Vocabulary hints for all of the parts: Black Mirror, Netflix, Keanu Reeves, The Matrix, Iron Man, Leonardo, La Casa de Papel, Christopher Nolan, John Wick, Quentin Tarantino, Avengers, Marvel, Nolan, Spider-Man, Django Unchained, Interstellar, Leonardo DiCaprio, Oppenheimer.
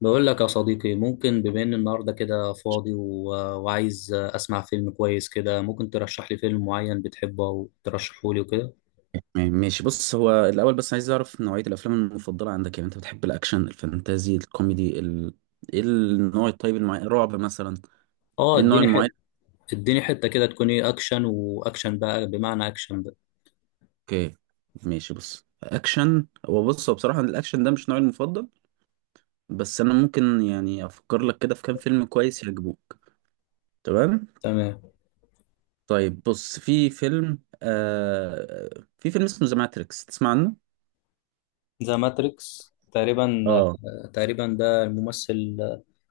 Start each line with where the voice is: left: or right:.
left: بقول لك يا صديقي، ممكن بما ان النهارده كده فاضي و... وعايز اسمع فيلم كويس كده، ممكن ترشح لي فيلم معين بتحبه او ترشحه لي وكده؟
right: تمام، ماشي. بص هو الأول بس عايز أعرف نوعية الأفلام المفضلة عندك. يعني أنت بتحب الأكشن الفانتازي الكوميدي إيه النوع الطيب المعين؟ رعب مثلا؟
left: اه،
right: إيه النوع
left: اديني
right: المعين؟
left: حته. كده تكون ايه، اكشن. واكشن بقى، بمعنى اكشن بقى.
right: أوكي ماشي. بص أكشن، هو بص هو بصراحة الأكشن ده مش نوعي المفضل. بس أنا ممكن يعني أفكر لك كده في كام فيلم كويس يعجبوك. تمام.
left: تمام.
right: طيب بص، في فيلم اسمه ذا ماتريكس، تسمع عنه؟
left: ذا ماتريكس، تقريبا.
right: اه،
left: ده الممثل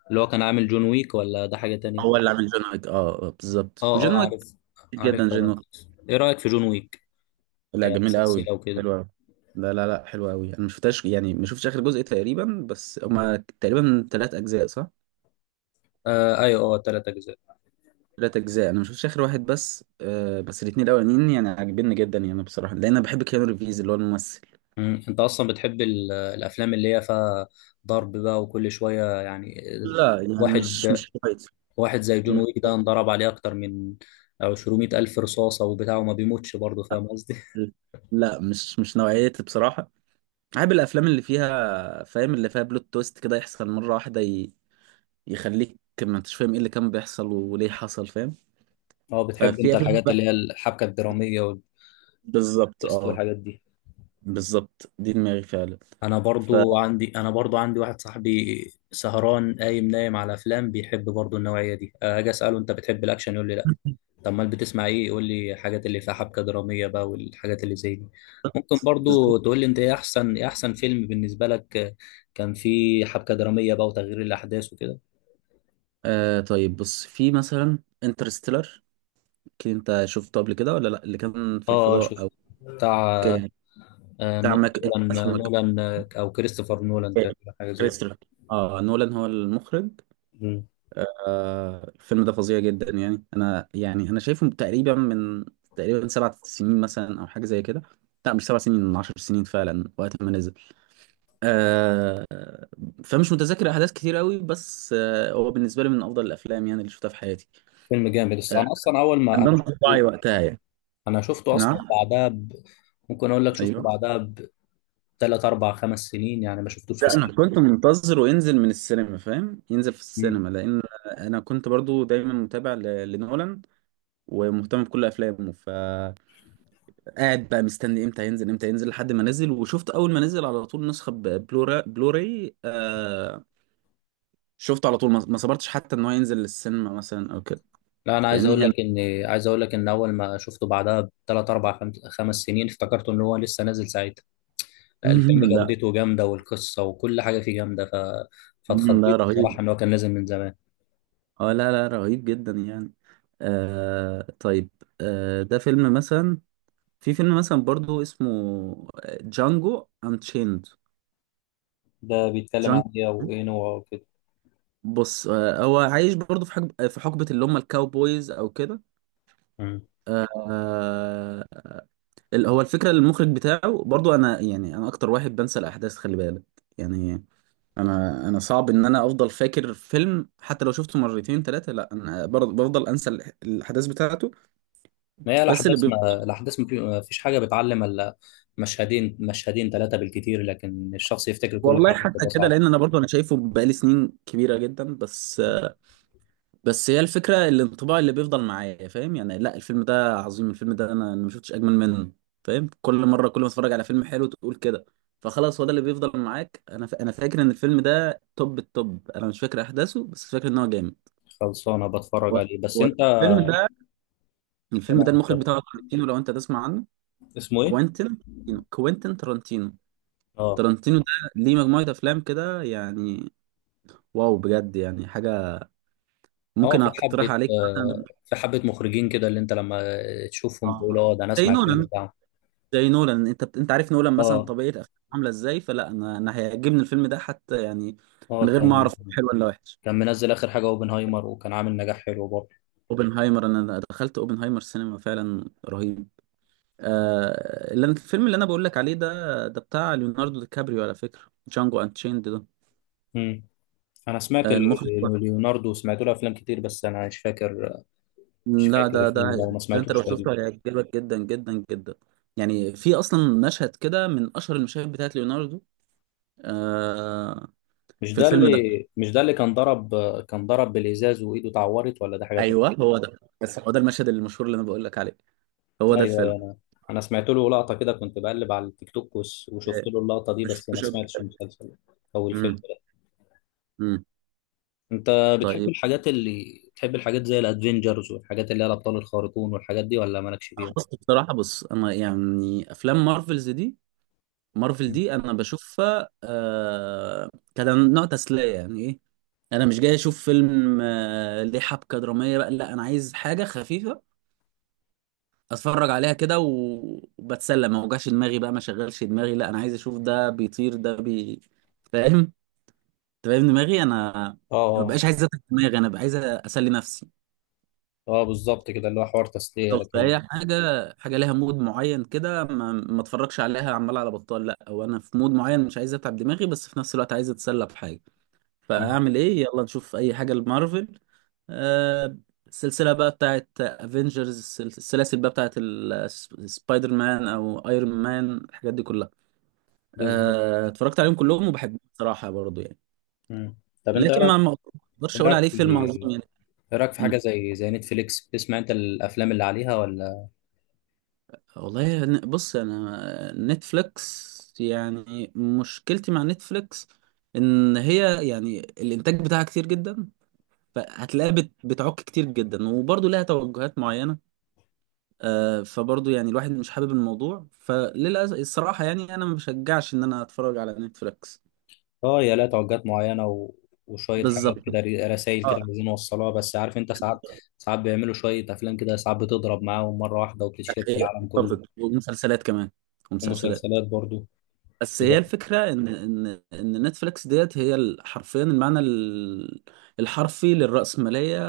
left: اللي هو كان عامل جون ويك، ولا ده حاجة تانية؟
right: هو اللي عامل جون ويك.
left: اه
right: بالظبط، وجون
left: اه،
right: ويك
left: عارف.
right: كتير جدا،
left: عارفها
right: جون ويك.
left: ماتريكس. ايه رأيك في جون ويك
right: لا جميل قوي.
left: كسلسلة وكده؟
right: حلو قوي. لا لا لا حلو قوي، انا ما شفتهاش، يعني ما شفتش اخر جزء تقريبا، بس هما تقريبا 3 اجزاء صح؟
left: آه ايوه، اه، تلات اجزاء.
right: 3 اجزاء، انا ما شفتش اخر واحد، بس الاثنين الاولانيين يعني عاجبني جدا يعني بصراحه، لان انا بحب كيانو ريفيز اللي هو الممثل.
left: مم. انت اصلا بتحب الافلام اللي هي فيها ضرب بقى وكل شويه يعني؟
right: لا يعني مش
left: واحد
right: مش كويس.
left: واحد زي جون ويك ده، انضرب عليه اكتر من 200 الف رصاصه وبتاع، وما بيموتش برضه، فاهم قصدي؟
right: لا مش نوعيتي بصراحه. بحب الافلام اللي فيها، فاهم، اللي فيها بلوت تويست كده يحصل مره واحده يخليك ما انتش فاهم ايه اللي كان بيحصل وليه حصل، فاهم.
left: اه، بتحب
right: ففي
left: انت
right: افلام
left: الحاجات اللي هي
right: بقى-
left: الحبكه الدراميه
right: بالظبط
left: والتويست
right: اه.
left: والحاجات دي.
right: بالظبط دي دماغي فعلا. ف
left: انا برضو عندي واحد صاحبي سهران قايم نايم على افلام، بيحب برضو النوعيه دي. اجي اساله: انت بتحب الاكشن؟ يقول لي: طب امال بتسمع ايه؟ قول لي الحاجات اللي فيها حبكه دراميه بقى والحاجات اللي زي دي. ممكن
right: بالظبط.
left: برضو تقول لي انت ايه احسن فيلم بالنسبه لك، كان فيه حبكه دراميه بقى وتغيير الاحداث وكده.
right: آه طيب، بص في مثلا انترستيلر. اكيد انت شفته قبل كده ولا لا؟ اللي كان في
left: اه،
right: الفضاء،
left: شوف
right: او
left: بتاع
right: كان
left: آه،
right: بتاع
left: نو-
right: ماك.
left: نولان، او كريستوفر نولان، تقريبا حاجه زي كده.
right: انترستيلر، اه نولان هو المخرج.
left: مم.
right: آه الفيلم ده فظيع جدا. يعني انا يعني انا شايفه تقريبا من 7 سنين مثلا او حاجه زي كده. لا مش سبع سنين، من 10 سنين فعلا، وقت ما نزل. آه فمش متذكر احداث كتير قوي، بس هو بالنسبه لي من افضل الافلام يعني اللي شفتها في حياتي.
left: فيلم جامد، بس
right: آه
left: انا اصلا اول
right: كان
left: ما
right: ده انطباعي وقتها يعني.
left: انا شفته اصلا
right: نعم.
left: بعدها. ممكن اقول لك شفته
right: ايوه.
left: بعدها بثلاث اربع خمس سنين، يعني ما شفتوش في
right: لا انا
left: سنين.
right: كنت منتظره ينزل من السينما، فاهم، ينزل في السينما، لان انا كنت برضو دايما متابع لنولان ومهتم بكل افلامه، فقاعد بقى مستني امتى ينزل امتى ينزل لحد ما نزل، وشفت اول ما نزل على طول نسخه بلوراي. آه شفته على طول، ما صبرتش حتى ان هو ينزل للسينما مثلا او كده.
left: لا، انا
right: فاهمني هنا.
left: عايز اقول لك ان اول ما شفته بعدها بثلاث اربع خمس سنين، افتكرته ان هو لسه نازل ساعتها. لا، الفيلم
right: لا.
left: جودته جامده والقصه وكل حاجه فيه جامده،
right: لا
left: فاتخضيت
right: رهيب.
left: بصراحه ان هو كان نازل من زمان.
right: اه لا لا رهيب جدا يعني. آه طيب. آه ده فيلم مثلا، في فيلم مثلا برضو اسمه جانجو انشيند.
left: ده بيتكلم عن
right: جانجو،
left: ايه وايه نوعه وكده؟
right: بص هو عايش برضو في حقبة اللي هم الكاوبويز او كده.
left: مم.
right: آه. هو الفكرة المخرج بتاعه برضو، انا يعني انا اكتر واحد بنسى الاحداث، خلي بالك. يعني انا صعب ان انا افضل فاكر فيلم، حتى لو شفته مرتين ثلاثة، لا انا برضو بفضل انسى الاحداث بتاعته.
left: ما هي
right: بس اللي
left: الاحداث،
right: بيبقى،
left: ما فيش حاجه بتعلم الا مشهدين، ثلاثه بالكتير، لكن الشخص يفتكر كل
right: والله
left: حاجه
right: حتى
left: بتبقى
right: كده، لان
left: صعبه.
right: انا برضو انا شايفه بقالي سنين كبيره جدا، بس بس هي الفكره، الانطباع اللي بيفضل معايا، فاهم يعني، لا الفيلم ده عظيم، الفيلم ده انا ما شفتش اجمل منه، فاهم. كل مره كل ما اتفرج على فيلم حلو تقول كده. فخلاص هو ده اللي بيفضل معاك. انا انا فاكر ان الفيلم ده توب التوب، انا مش فاكر احداثه بس فاكر ان هو جامد.
left: خلصانه
right: و...
left: بتفرج عليه بس
right: و...
left: انت.
right: الفيلم ده الفيلم
left: تمام،
right: ده المخرج
left: اتفضل.
right: بتاعه تارانتينو، لو انت تسمع عنه.
left: اسمه ايه؟
right: كوينتين كوينتين تارانتينو.
left: اه
right: تارانتينو ده ليه مجموعه افلام كده يعني، واو بجد، يعني حاجه
left: اه،
right: ممكن
left: في
right: اقترح
left: حبة.
right: عليك مثلا.
left: مخرجين كده، اللي انت لما تشوفهم تقول:
right: اه
left: اه، ده انا
right: زي
left: اسمع الفيلم
right: نولان.
left: بتاعهم.
right: زي نولان، انت عارف نولان مثلا
left: اه
right: طبيعه افلامه عامله ازاي، فلا انا هيعجبني الفيلم ده حتى، يعني من
left: اه،
right: غير ما اعرف
left: كان
right: هو حلو ولا وحش.
left: كان منزل اخر حاجة اوبنهايمر، وكان عامل نجاح حلو برضه.
right: اوبنهايمر، انا دخلت اوبنهايمر سينما فعلا رهيب. الفيلم اللي انا بقول لك عليه ده ده بتاع ليوناردو دي كابريو على فكره، جانجو انشيند ده.
left: امم. انا سمعت
right: آه المخرج.
left: ليوناردو، سمعت له افلام كتير، بس انا مش فاكر. مش
right: لا
left: فاكر
right: ده
left: الفيلم ده وما
right: ده انت لو
left: سمعتوش تقريبا.
right: شفته هيعجبك جدا جدا جدا. يعني في اصلا مشهد كده من اشهر المشاهد بتاعت ليوناردو، آه،
left: مش
right: في
left: ده
right: الفيلم
left: اللي
right: ده.
left: مش ده اللي كان ضرب بالازاز وايده اتعورت، ولا ده حاجة
right: ايوه
left: تانية؟
right: هو ده، بس هو ده المشهد المشهور اللي انا بقول لك عليه، هو
left: ايوه
right: ده الفيلم.
left: أيوه. انا سمعت له لقطة كده، كنت بقلب على التيك توك، وشفت
right: إيه،
left: له اللقطة دي،
right: مش
left: بس ما
right: شفتوش قبل
left: سمعتش
right: كده.
left: المسلسل او
right: امم.
left: الفيلم.
right: امم.
left: انت بتحب
right: طيب.
left: الحاجات، اللي بتحب الحاجات زي الادفنجرز، والحاجات اللي هي الابطال الخارقون والحاجات دي، ولا مالكش فيها؟
right: بص بصراحه انا يعني افلام مارفلز دي، مارفل
left: مم.
right: دي انا بشوفها كده نوع تسليه، يعني ايه، انا مش جاي اشوف فيلم ليه حبكه دراميه بقى، لا انا عايز حاجه خفيفه اتفرج عليها كده، وبتسلى، ما اوجعش دماغي بقى، ما شغلش دماغي، لا انا عايز اشوف ده بيطير ده فاهم، تبقى ابن دماغي انا.
left: اه
right: ما
left: اه
right: بقاش عايز اتعب دماغي، انا بقى عايز اسلي نفسي.
left: اه، بالظبط كده اللي هو حوار تسلية
right: بالظبط.
left: لكن.
right: فهي حاجه، حاجه ليها مود معين كده، ما اتفرجش عليها عمال على بطال، لا هو انا في مود معين مش عايز اتعب دماغي، بس في نفس الوقت عايز اتسلى بحاجه،
left: مم.
right: فاعمل ايه؟ يلا نشوف اي حاجه لمارفل. آه السلسله بقى بتاعت افنجرز، السلاسل بقى بتاعت سبايدر مان او ايرون مان، الحاجات دي كلها.
left: بالظبط.
right: آه اتفرجت عليهم كلهم وبحبهم بصراحه برضو يعني،
left: مم. طب انت
right: لكن ما اقدرش اقول عليه فيلم عظيم.
left: ايه رايك في حاجه
right: يعني
left: زي نتفليكس، بتسمع انت الافلام اللي عليها ولا؟
right: والله بص انا نتفليكس، يعني مشكلتي مع نتفليكس ان هي يعني الانتاج بتاعها كتير جدا، فهتلاقيها بتعك كتير جدا، وبرضه لها توجهات معينه آه، فبرضه يعني الواحد مش حابب الموضوع، فللاسف الصراحه يعني انا ما بشجعش ان انا اتفرج على نتفليكس.
left: اه، يا لا، توجهات معينه وشويه حاجات
right: بالظبط.
left: كده، رسائل كده
right: اه.
left: عايزين نوصلها، بس عارف انت ساعات، بيعملوا شويه افلام كده ساعات بتضرب معاهم مره واحده وبتتشهر في
right: أخي-
left: العالم كله.
right: ومسلسلات كمان. ومسلسلات.
left: ومسلسلات برضو.
right: بس هي الفكرة إن نتفليكس ديت هي حرفيا المعنى الحرفي للرأسمالية،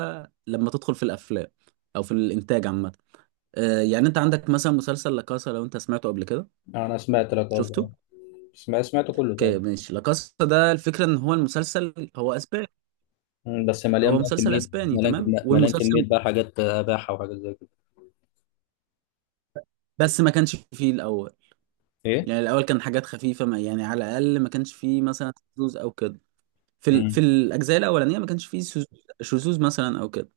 right: لما تدخل في الأفلام، أو في الإنتاج عامة، آه، يعني أنت عندك مثلا مسلسل لاكاسا، لو أنت سمعته قبل كده.
left: انا سمعت لك،
right: شفته؟
left: قصدي سمعت سمعته كله تقريبا.
right: اوكي ماشي. لاكاسا ده الفكرة إن هو المسلسل هو أسباني.
left: مم، بس مليان
right: هو
left: بقى
right: مسلسل
left: كميه،
right: أسباني تمام،
left: مليان
right: والمسلسل
left: كميه بقى حاجات اباحه وحاجات زي كده.
right: بس ما كانش فيه الأول،
left: ايه.
right: يعني الأول كان حاجات خفيفة، ما يعني على الأقل ما كانش فيه مثلا شذوذ أو كده. في
left: امم.
right: الأجزاء الأولانية ما كانش فيه شذوذ، شذوذ مثلا أو كده.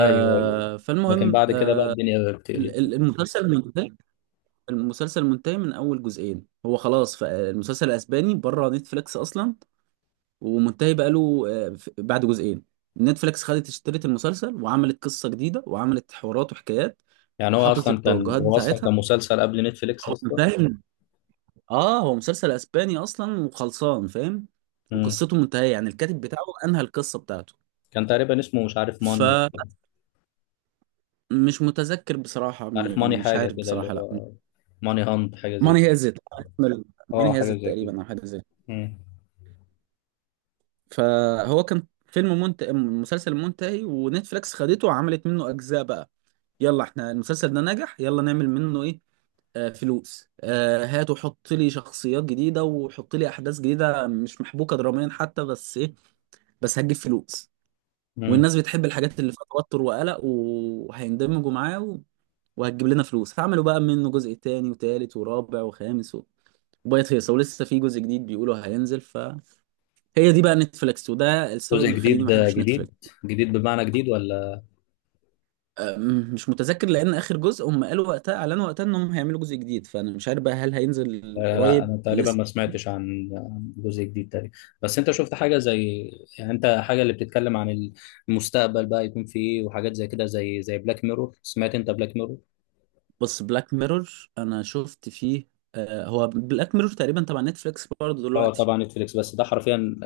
left: ايوه ايوه، لكن
right: فالمهم
left: بعد كده
right: آه،
left: بقى الدنيا بتقلب.
right: المسلسل الفكرة منتهي. المسلسل منتهي من اول جزئين هو خلاص، فالمسلسل الاسباني بره نتفليكس اصلا، ومنتهي بقاله، بعد جزئين نتفليكس اشترت المسلسل وعملت قصة جديدة وعملت حوارات وحكايات،
left: يعني
right: وحطت التوجهات
left: هو اصلا
right: بتاعتها.
left: كان مسلسل قبل نتفليكس
right: هو
left: اصلا.
right: منتهي اه هو مسلسل اسباني اصلا وخلصان، فاهم،
left: امم.
right: وقصته منتهية، يعني الكاتب بتاعه انهى القصة بتاعته.
left: كان تقريبا اسمه
right: فمش متذكر بصراحة،
left: مش عارف
right: يعني
left: ماني
right: مش
left: حاجه
right: عارف
left: كده، اللي
right: بصراحة، لا.
left: هو ماني هانت حاجه زي
right: ماني
left: كده.
right: هيزت
left: اه،
right: ماني
left: حاجه
right: هيزت
left: زي كده.
right: تقريبا او حاجه زي كده.
left: امم.
right: فهو كان مسلسل منتهي، ونتفليكس خدته وعملت منه اجزاء بقى، يلا احنا المسلسل ده نجح، يلا نعمل منه ايه، فلوس، هات وحط لي شخصيات جديده وحط لي احداث جديده مش محبوكه دراميا حتى، بس ايه، بس هتجيب فلوس،
left: امم.
right: والناس بتحب الحاجات اللي فيها توتر وقلق وهيندمجوا معاه وهتجيب لنا فلوس، فعملوا بقى منه جزء تاني وتالت ورابع وخامس وبقت هيصة، ولسه في جزء جديد بيقولوا هينزل، هي دي بقى نتفليكس، وده السبب
left: جزء
right: اللي مخليني ما
left: جديد
right: احبش
left: جديد،
right: نتفليكس.
left: جديد بمعنى جديد ولا؟
right: مش متذكر، لان اخر جزء هم قالوا وقتها اعلنوا وقتها انهم هيعملوا جزء جديد، فانا مش عارف بقى هل هينزل
left: لا،
right: قريب
left: انا تقريبا
right: لسه.
left: ما سمعتش عن جزء جديد تقريبا. بس انت شفت حاجه زي، يعني انت حاجه اللي بتتكلم عن المستقبل بقى يكون في ايه وحاجات زي كده، زي بلاك ميرور، سمعت انت بلاك ميرور؟
right: بس بلاك ميرور انا شفت فيه، هو بلاك ميرور تقريبا تبع نتفليكس برضه
left: اه
right: دلوقتي.
left: طبعا، نتفليكس، بس ده حرفيا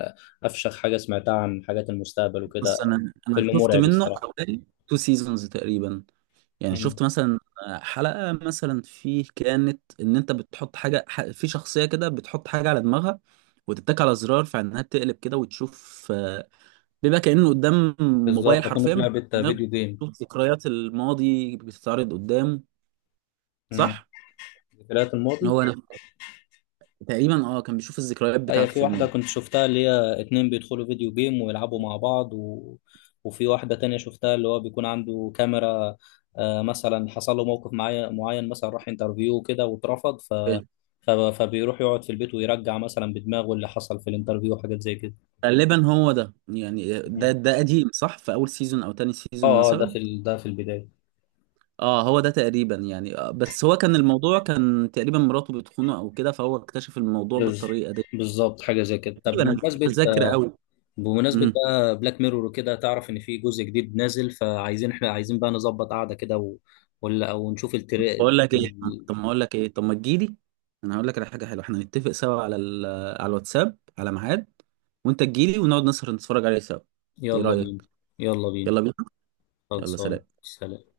left: افشخ حاجه سمعتها عن حاجات المستقبل وكده،
right: بس انا
left: فيلم
right: شفت
left: مرعب
right: منه
left: الصراحه.
right: حوالي تو سيزونز تقريبا، يعني
left: مم.
right: شفت مثلا حلقة مثلا فيه، كانت ان انت بتحط حاجة في شخصية كده، بتحط حاجة على دماغها وتتك على زرار، فانها تقلب كده وتشوف، آه، بيبقى كأنه قدام
left: بالظبط،
right: موبايل
left: كنا
right: حرفيا،
left: في
right: بس
left: لعبه فيديو
right: دماغه
left: جيم.
right: بتشوف ذكريات الماضي بتتعرض قدامه،
left: مم.
right: صح؟
left: ذكريات الماضي.
right: هو، انا تقريبا، كان بيشوف الذكريات
left: هي
right: بتاعته
left: في
right: في
left: واحدة
right: الماضي.
left: كنت شفتها اللي هي اتنين بيدخلوا فيديو جيم ويلعبوا مع بعض، وفي واحدة تانية شفتها اللي هو بيكون عنده كاميرا. مثلا حصل له موقف معين، مثلا راح انترفيو كده واترفض،
right: أوكي.
left: فبيروح يقعد في البيت ويرجع مثلا بدماغه اللي حصل في الانترفيو وحاجات زي كده.
right: غالبا هو ده، يعني ده قديم صح، في اول سيزون او تاني سيزون
left: اه اه، ده
right: مثلا.
left: في البداية.
right: اه هو ده تقريبا يعني، بس هو كان الموضوع تقريبا مراته بتخونه او كده، فهو اكتشف الموضوع
left: بز...
right: بالطريقه دي،
left: بالظبط حاجة زي كده. طب
right: تقريبا انا مش متذكر قوي.
left: بمناسبة بقى بلاك ميرور وكده، تعرف إن في جزء جديد نازل؟ إحنا عايزين بقى نظبط قعدة كده ولا أو نشوف التري
right: بقول لك ايه،
left: ال...
right: طب ما اقول لك ايه، طب ما تجيلي، انا هقول لك على حاجه حلوه، احنا نتفق سوا على على الواتساب على ميعاد، وانت تجيلي ونقعد نسهر نتفرج عليه سوا. ايه
left: يلا بينا.
right: رايك؟
left: يلا بينا.
right: يلا بينا. يلا
left: خلصان،
right: سلام.
left: سلام.